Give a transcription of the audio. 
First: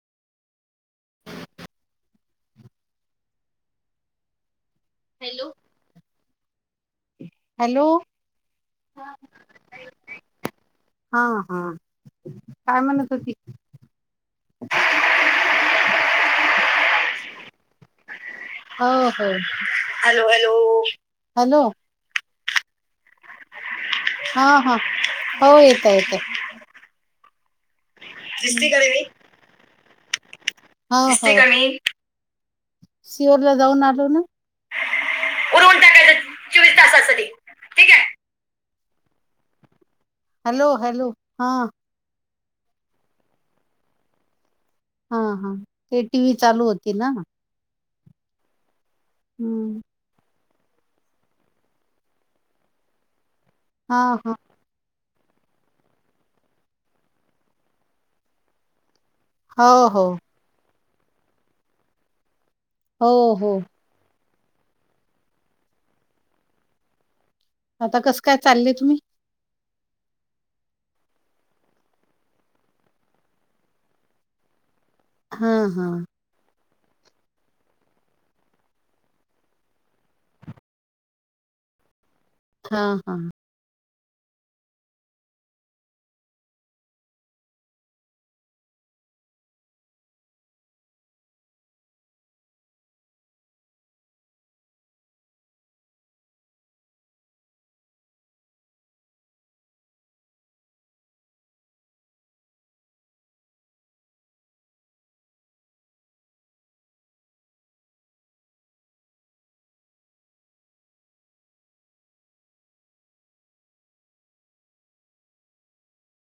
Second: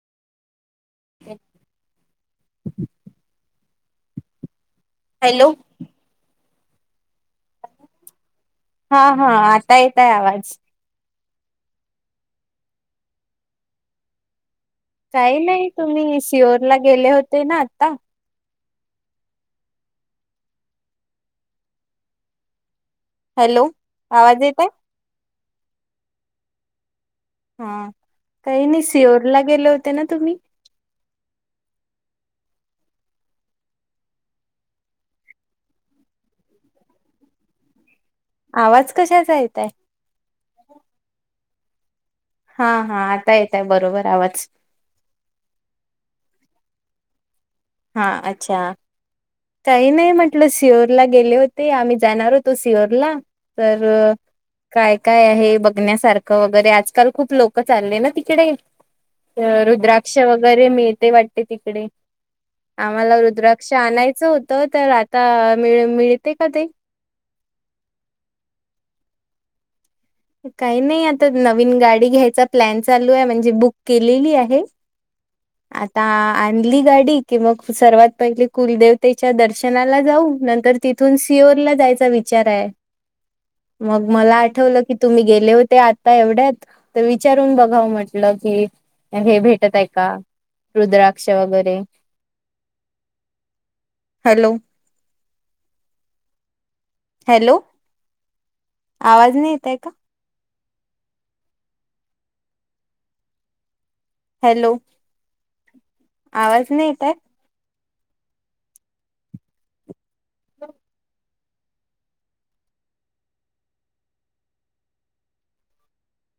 [inaudible] Hello, hello. हा हा आता येतय आवाज. हा हा. काय म्हणत होती? काही नाही. तुम्ही शिहुरला गेले होते ना आता. हो हो. Hello hello. हॅलो, हॅलो, आवाज हा येतय हा. हो येतं येतं. हं. काही नाही सिओरला गेले होते ना तुम्ही? ह हो. शिवुरला जाऊन आलो ना. [inaudible] आहे आवाज कशाचा येतय? Hello hello. हं. हा हा. आता येतय बरोबर आवाज. हं हं. ते टी व्ही चालू होती ना. हा अच्छा! हम्म काही नाही म्हट ल सिहोरला गेले होते, आम्ही जाणार होतो सिहोरला. तर हा हा काय काय आहे बघण्यासारखं वगैरे? आजकाल खूप लोक चालले ना तिकडे. हो हो रुद्राक्ष वगैरे मिळते वाटत तिकडे. हो आम्हाला हो रुद्राक्ष आणायचं होतं. तर आता मिळ मिळते का ते? आता कसं काय चालले तुम्ही? काही नाही आता नवीन गाडी घ्यायचा प्लॅन चालू आहे. म्हणजे बुक केलेली आहे. हा हा आता आणली गाडी कि मग सर्वात पहिले कुलदेवतेच्या दर्शनाला जाऊ. नंतर तिथून सिओरला जायचा विचार आहे. हा हा मग मला आठवलं की तुम्ही गेले होते. आता एवढ्यात तर विचारून बघाव म्हटलं की हे भेटत आहे का? रुद्राक्ष वगरे. हॅलो, हॅलो, आवाज नाही येतय का? हॅलो, आवाज नाही येत आहे?